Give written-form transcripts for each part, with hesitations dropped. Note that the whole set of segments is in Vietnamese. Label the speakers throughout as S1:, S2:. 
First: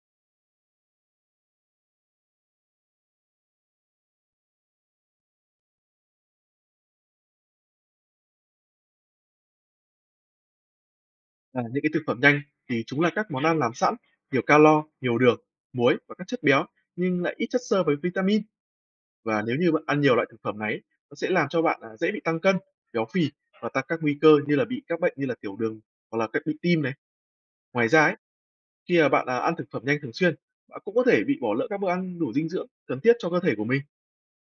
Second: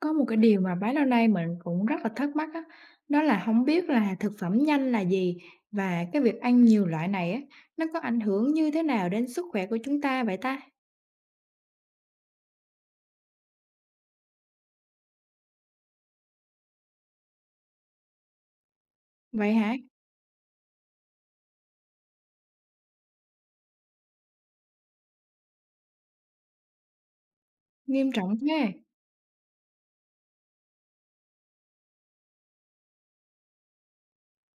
S1: Có một cái điều mà bấy lâu nay mình cũng rất là thắc mắc á, đó là không biết là thực phẩm nhanh là gì? Và cái việc ăn nhiều loại này á, nó có ảnh hưởng như thế nào đến sức khỏe của chúng ta?
S2: À, những cái thực phẩm nhanh thì chúng là các món ăn làm sẵn, nhiều calo, nhiều đường, muối và các chất béo nhưng lại ít chất xơ với vitamin, và
S1: Vậy
S2: nếu như
S1: hả?
S2: bạn ăn nhiều loại thực phẩm này, nó sẽ làm cho bạn dễ bị tăng cân, béo phì và tăng các nguy cơ như là bị các bệnh như là tiểu đường hoặc là các bệnh tim này. Ngoài ra
S1: Nghiêm
S2: ấy,
S1: trọng thế, à?
S2: khi mà bạn ăn thực phẩm nhanh thường xuyên, bạn cũng có thể bị bỏ lỡ các bữa ăn đủ dinh dưỡng cần thiết cho cơ thể của mình.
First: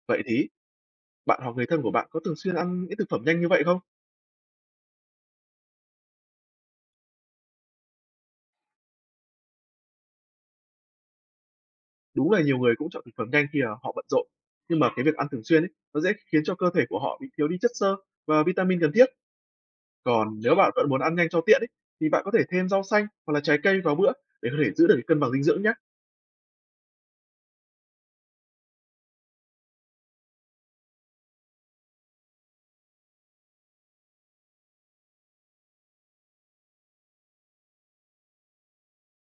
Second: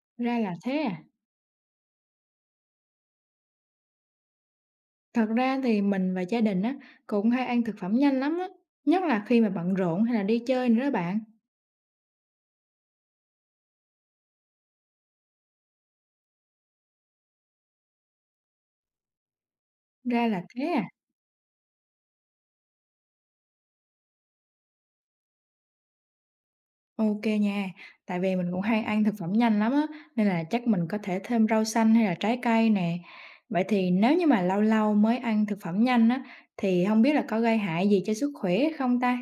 S2: Vậy
S1: Ra
S2: thì
S1: là thế à?
S2: bạn hoặc người thân của bạn có thường xuyên ăn những thực phẩm nhanh như vậy không?
S1: Thật ra thì mình và gia đình á, cũng hay ăn thực phẩm nhanh lắm á, nhất là khi mà bận rộn hay là đi chơi nữa đó bạn.
S2: Đúng là nhiều người cũng chọn thực phẩm nhanh khi, họ bận rộn, nhưng mà cái việc ăn thường xuyên ấy, nó dễ khiến cho cơ thể của họ bị thiếu đi chất xơ và vitamin cần thiết.
S1: Ra
S2: Còn
S1: là
S2: nếu
S1: thế
S2: bạn
S1: à?
S2: vẫn muốn ăn nhanh cho tiện ấy, thì bạn có thể thêm rau xanh hoặc là trái cây vào bữa để có thể giữ được cái cân bằng dinh dưỡng nhé.
S1: OK nha, tại vì mình cũng hay ăn thực phẩm nhanh lắm á, nên là chắc mình có thể thêm rau xanh hay là trái cây nè. Vậy thì nếu như mà lâu lâu mới ăn thực phẩm nhanh á, thì không biết là có gây hại gì cho sức khỏe không ta?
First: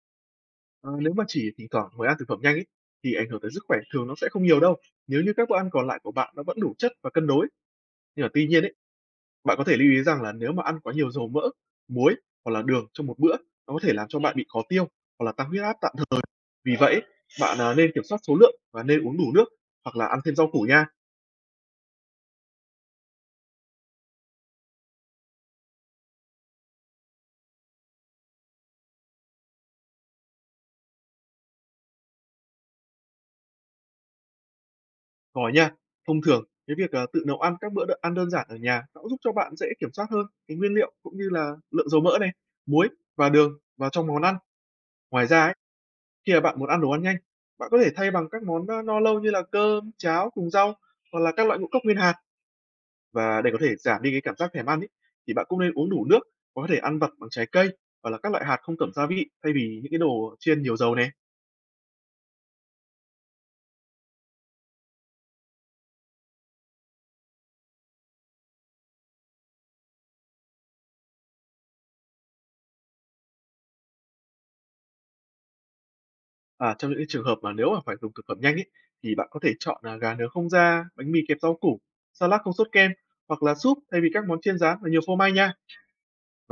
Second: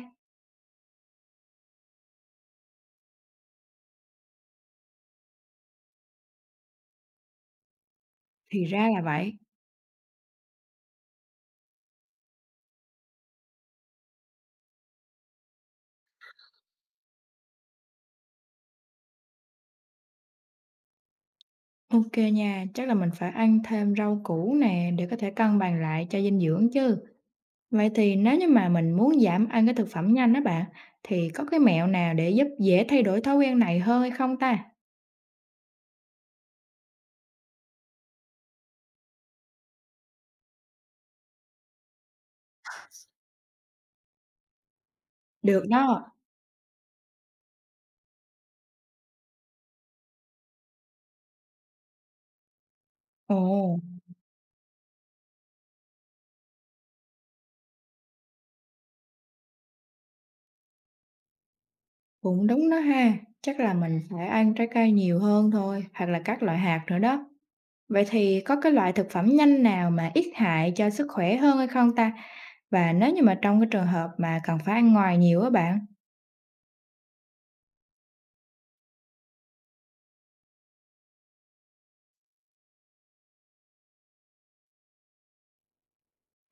S2: Ờ, nếu mà chỉ thỉnh thoảng mới ăn thực phẩm nhanh ấy, thì ảnh hưởng tới sức khỏe thường nó sẽ không nhiều đâu, nếu như các bữa ăn còn lại của bạn nó vẫn đủ chất và cân đối. Nhưng mà tuy nhiên
S1: Thì
S2: ấy,
S1: ra là vậy.
S2: bạn có thể lưu ý rằng là nếu mà ăn quá nhiều dầu mỡ, muối hoặc là đường trong một bữa, nó có thể làm cho bạn bị khó tiêu hoặc là tăng huyết áp tạm. Vì vậy, bạn, nên kiểm soát số lượng và nên uống đủ nước hoặc là ăn thêm rau củ nha,
S1: OK nha, chắc là mình phải ăn thêm rau củ nè để có thể cân bằng lại cho dinh dưỡng chứ. Vậy thì nếu như mà mình muốn giảm ăn cái thực phẩm nhanh đó bạn, thì có cái mẹo nào để giúp dễ thay đổi thói quen này hơn hay không ta?
S2: ngòi nha. Thông thường, cái việc, tự nấu ăn các bữa ăn đơn giản ở nhà nó cũng giúp cho bạn dễ kiểm soát hơn cái nguyên liệu cũng như là lượng dầu mỡ này, muối và đường vào trong món ăn. Ngoài ra ấy,
S1: Được đó.
S2: khi mà bạn muốn ăn đồ ăn nhanh, bạn có thể thay bằng các món, no lâu như là cơm, cháo cùng rau hoặc là các loại ngũ cốc nguyên hạt.
S1: Ồ.
S2: Và để có thể giảm đi cái cảm giác thèm ăn ấy, thì bạn cũng nên uống đủ nước, có thể ăn vặt bằng trái cây hoặc là các loại hạt không tẩm gia vị thay vì những cái đồ chiên nhiều dầu này.
S1: Cũng đúng đó ha, chắc là mình phải ăn trái cây nhiều hơn thôi, hoặc là các loại hạt nữa đó. Vậy thì có cái loại thực phẩm nhanh nào mà ít hại cho sức khỏe hơn hay không ta? Và nếu như mà trong cái trường hợp mà cần phải ăn ngoài nhiều á bạn,
S2: À, trong những cái trường hợp mà nếu mà phải dùng thực phẩm nhanh ấy, thì bạn có thể chọn là gà nướng không da, bánh mì kẹp rau củ, salad không sốt kem hoặc là súp thay vì các món chiên rán và nhiều phô mai nha.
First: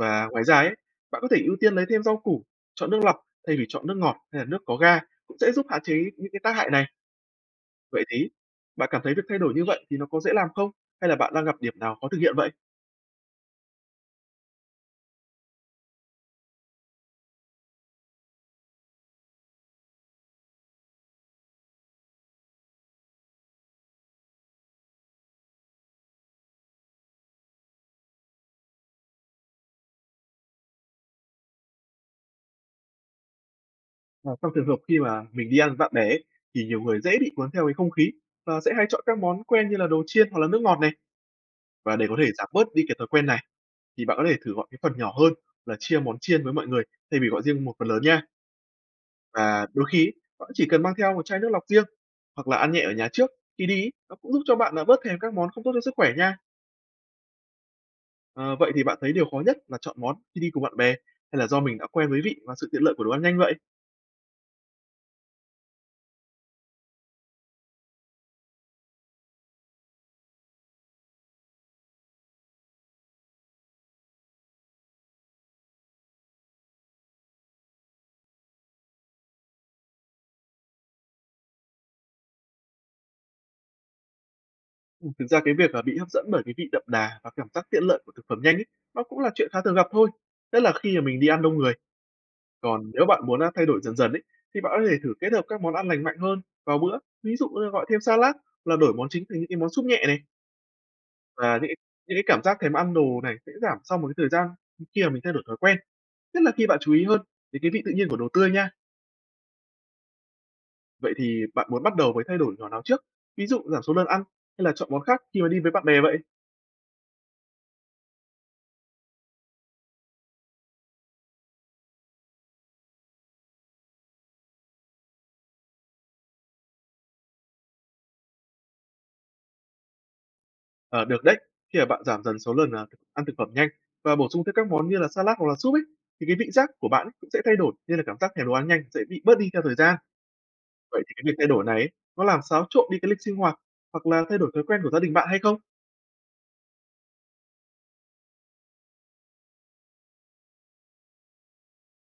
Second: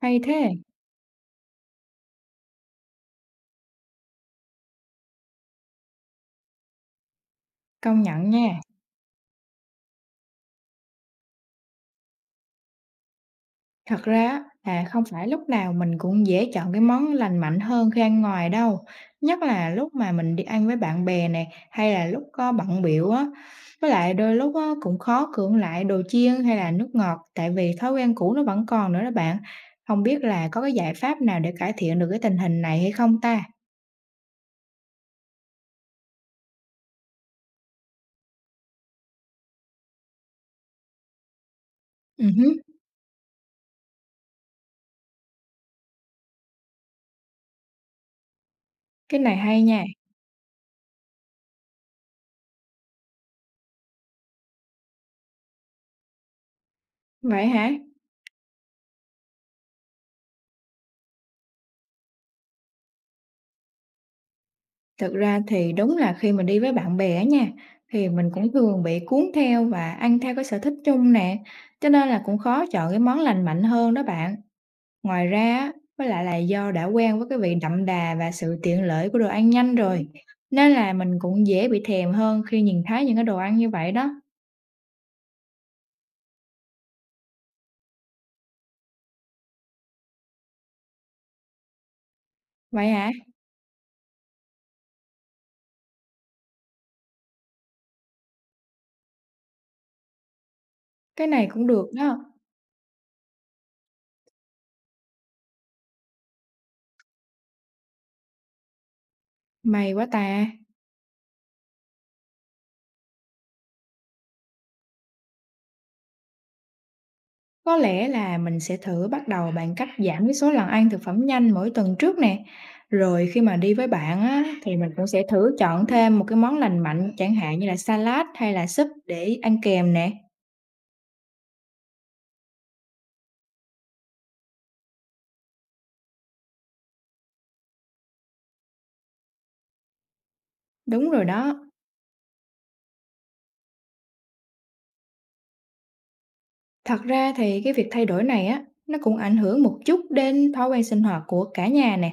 S1: hay
S2: ngoài
S1: thế,
S2: ra ấy, bạn có thể ưu tiên lấy thêm rau củ, chọn nước lọc thay vì chọn nước ngọt hay là nước có ga cũng sẽ giúp hạn chế những cái tác hại này.
S1: công
S2: Vậy thì
S1: nhận nha.
S2: bạn cảm thấy việc thay đổi như vậy thì nó có dễ làm không? Hay là bạn đang gặp điểm nào khó thực hiện vậy?
S1: Thật ra á, là không phải lúc nào mình cũng dễ chọn cái món lành mạnh hơn khi ăn ngoài đâu. Nhất là lúc mà mình đi ăn với bạn bè nè, hay là lúc có bận biểu á. Với lại đôi lúc á, cũng khó cưỡng lại đồ chiên hay là nước ngọt, tại vì thói quen cũ nó vẫn còn nữa đó bạn. Không biết là có cái giải pháp nào để cải thiện được cái tình hình này hay không ta?
S2: À, trong trường hợp khi mà mình đi ăn với bạn bè ấy, thì nhiều người dễ bị cuốn theo cái không khí và sẽ hay chọn các món quen như là đồ chiên hoặc là nước ngọt này, và để có
S1: Ừ
S2: thể giảm
S1: hứ,
S2: bớt đi cái thói quen này thì bạn có thể thử gọi cái phần nhỏ hơn, là chia món chiên với mọi người thay vì gọi riêng một phần lớn nha.
S1: cái này hay
S2: Và
S1: nha.
S2: đôi khi ấy, bạn chỉ cần mang theo một chai nước lọc riêng hoặc là ăn nhẹ ở nhà trước khi đi ấy, nó cũng giúp cho bạn là bớt thèm các món không tốt cho sức khỏe nha.
S1: Vậy hả?
S2: Ờ, vậy thì bạn thấy điều khó nhất là chọn món khi đi cùng bạn bè, hay là do mình đã quen với vị và sự tiện lợi của đồ ăn nhanh vậy?
S1: Thực ra thì đúng là khi mình đi với bạn bè á nha, thì mình cũng thường bị cuốn theo và ăn theo cái sở thích chung nè, cho nên là cũng khó chọn cái món lành mạnh hơn đó bạn. Ngoài ra á, với lại là do đã quen với cái vị đậm đà và sự tiện lợi của đồ ăn nhanh rồi, nên là mình cũng dễ bị thèm hơn khi nhìn thấy những cái đồ ăn như vậy đó.
S2: Ừ, thực ra cái việc là bị hấp dẫn bởi cái vị đậm đà và cảm giác tiện lợi của thực phẩm nhanh ấy, nó cũng là chuyện khá thường gặp thôi. Tức là khi mà mình đi ăn đông người.
S1: Vậy
S2: Còn nếu
S1: hả?
S2: bạn muốn, thay đổi dần dần ấy, thì bạn có thể thử kết hợp các món ăn lành mạnh hơn vào bữa, ví dụ như gọi thêm salad hoặc là đổi món chính thành những cái món súp nhẹ này.
S1: Cái này
S2: Và
S1: cũng
S2: những cái
S1: được
S2: những
S1: đó,
S2: cái cảm giác thèm ăn đồ này sẽ giảm sau một cái thời gian khi mà mình thay đổi thói quen, nhất là khi bạn chú ý hơn đến cái vị tự nhiên của đồ tươi nha.
S1: may quá ta.
S2: Vậy thì bạn muốn bắt đầu với thay đổi nhỏ nào trước? Ví dụ giảm số lần ăn, hay là chọn món khác khi mà đi với bạn bè vậy?
S1: Có lẽ là mình sẽ thử bắt đầu bằng cách giảm cái số lần ăn thực phẩm nhanh mỗi tuần trước nè. Rồi khi mà đi với bạn á, thì mình cũng sẽ thử chọn thêm một cái món lành mạnh, chẳng hạn như là salad hay là súp để ăn kèm nè.
S2: Ờ, được đấy, khi mà bạn giảm dần số lần, à, thực ăn thực phẩm nhanh và bổ sung thêm các món như là salad hoặc là súp ấy, thì cái vị giác của bạn ấy cũng sẽ thay đổi, nên là cảm giác thèm đồ ăn nhanh sẽ bị bớt đi theo thời gian. Vậy
S1: Đúng
S2: thì cái
S1: rồi
S2: việc thay
S1: đó.
S2: đổi này ấy, nó làm xáo trộn đi cái lịch sinh hoạt hoặc là thay đổi thói quen của gia đình bạn hay không?
S1: Thật ra thì cái việc thay đổi này á, nó cũng ảnh hưởng một chút đến thói quen sinh hoạt của cả nhà nè.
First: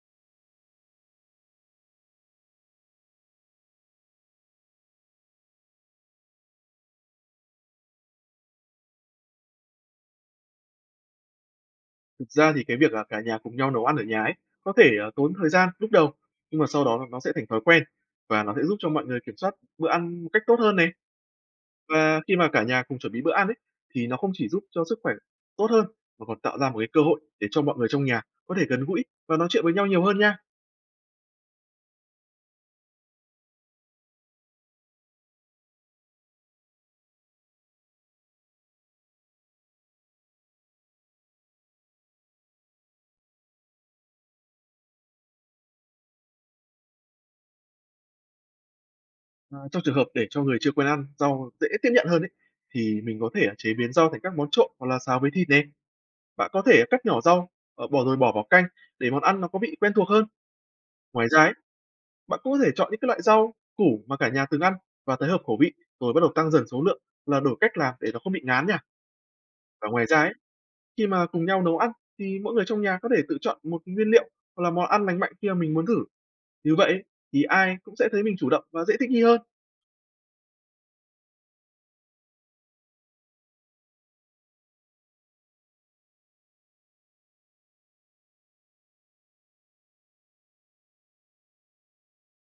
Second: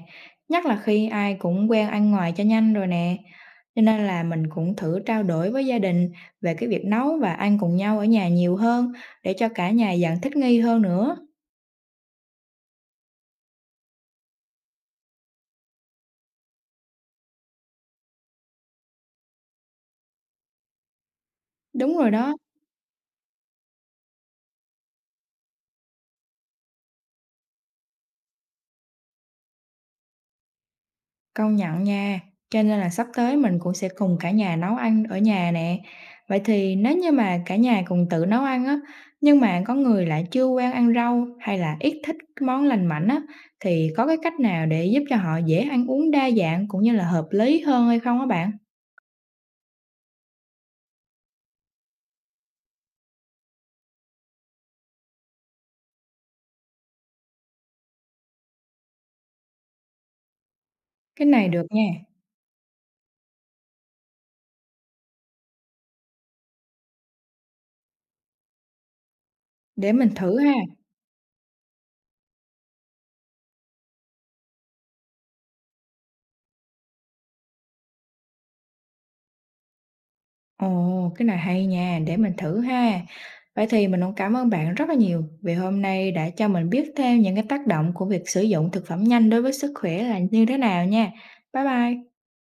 S1: Nhất là khi ai cũng quen ăn ngoài cho nhanh rồi nè. Cho nên là mình cũng thử trao đổi với gia đình về cái việc nấu và ăn cùng nhau ở nhà nhiều hơn để cho cả nhà dần thích nghi hơn nữa.
S2: Thực ra thì cái việc là cả nhà cùng nhau nấu ăn ở nhà ấy, có thể, tốn thời gian lúc đầu, nhưng mà sau đó là nó sẽ thành thói quen và nó sẽ giúp cho mọi người kiểm soát bữa ăn một cách tốt hơn này.
S1: Đúng rồi
S2: Và
S1: đó.
S2: khi mà cả nhà cùng chuẩn bị bữa ăn ấy, thì nó không chỉ giúp cho sức khỏe tốt hơn mà còn tạo ra một cái cơ hội để cho mọi người trong nhà có thể gần gũi và nói chuyện với nhau nhiều hơn nha.
S1: Công nhận nha, cho nên là sắp tới mình cũng sẽ cùng cả nhà nấu ăn ở nhà nè. Vậy thì nếu như mà cả nhà cùng tự nấu ăn á, nhưng mà có người lại chưa quen ăn rau hay là ít thích cái món lành mạnh á, thì có cái cách nào để giúp cho họ dễ ăn uống đa dạng cũng như là hợp lý hơn hay không á bạn?
S2: Ờ, trong trường hợp để cho người chưa quen ăn rau dễ tiếp nhận hơn ấy, thì mình có thể chế biến rau thành các món trộn hoặc là xào với thịt nè. Bạn có thể cắt nhỏ rau, bỏ vào canh để món ăn nó có vị quen thuộc hơn.
S1: Cái
S2: Ngoài ra
S1: này
S2: ấy,
S1: được nha,
S2: bạn cũng có thể chọn những cái loại rau, củ mà cả nhà từng ăn và thấy hợp khẩu vị, rồi bắt đầu tăng dần số lượng, là đổi cách làm để nó không bị ngán nha. Và
S1: để
S2: ngoài
S1: mình
S2: ra ấy,
S1: thử ha.
S2: khi mà cùng nhau nấu ăn thì mỗi người trong nhà có thể tự chọn một nguyên liệu hoặc là món ăn lành mạnh khi mà mình muốn thử. Như vậy ấy, thì ai cũng sẽ thấy mình chủ động và dễ thích nghi hơn.
S1: Ồ, cái này hay nha, để mình thử ha. Vậy thì mình cũng cảm ơn bạn rất là nhiều vì hôm nay đã cho mình biết thêm những cái tác động của việc sử dụng thực phẩm nhanh đối với sức khỏe là như thế nào nha. Bye bye.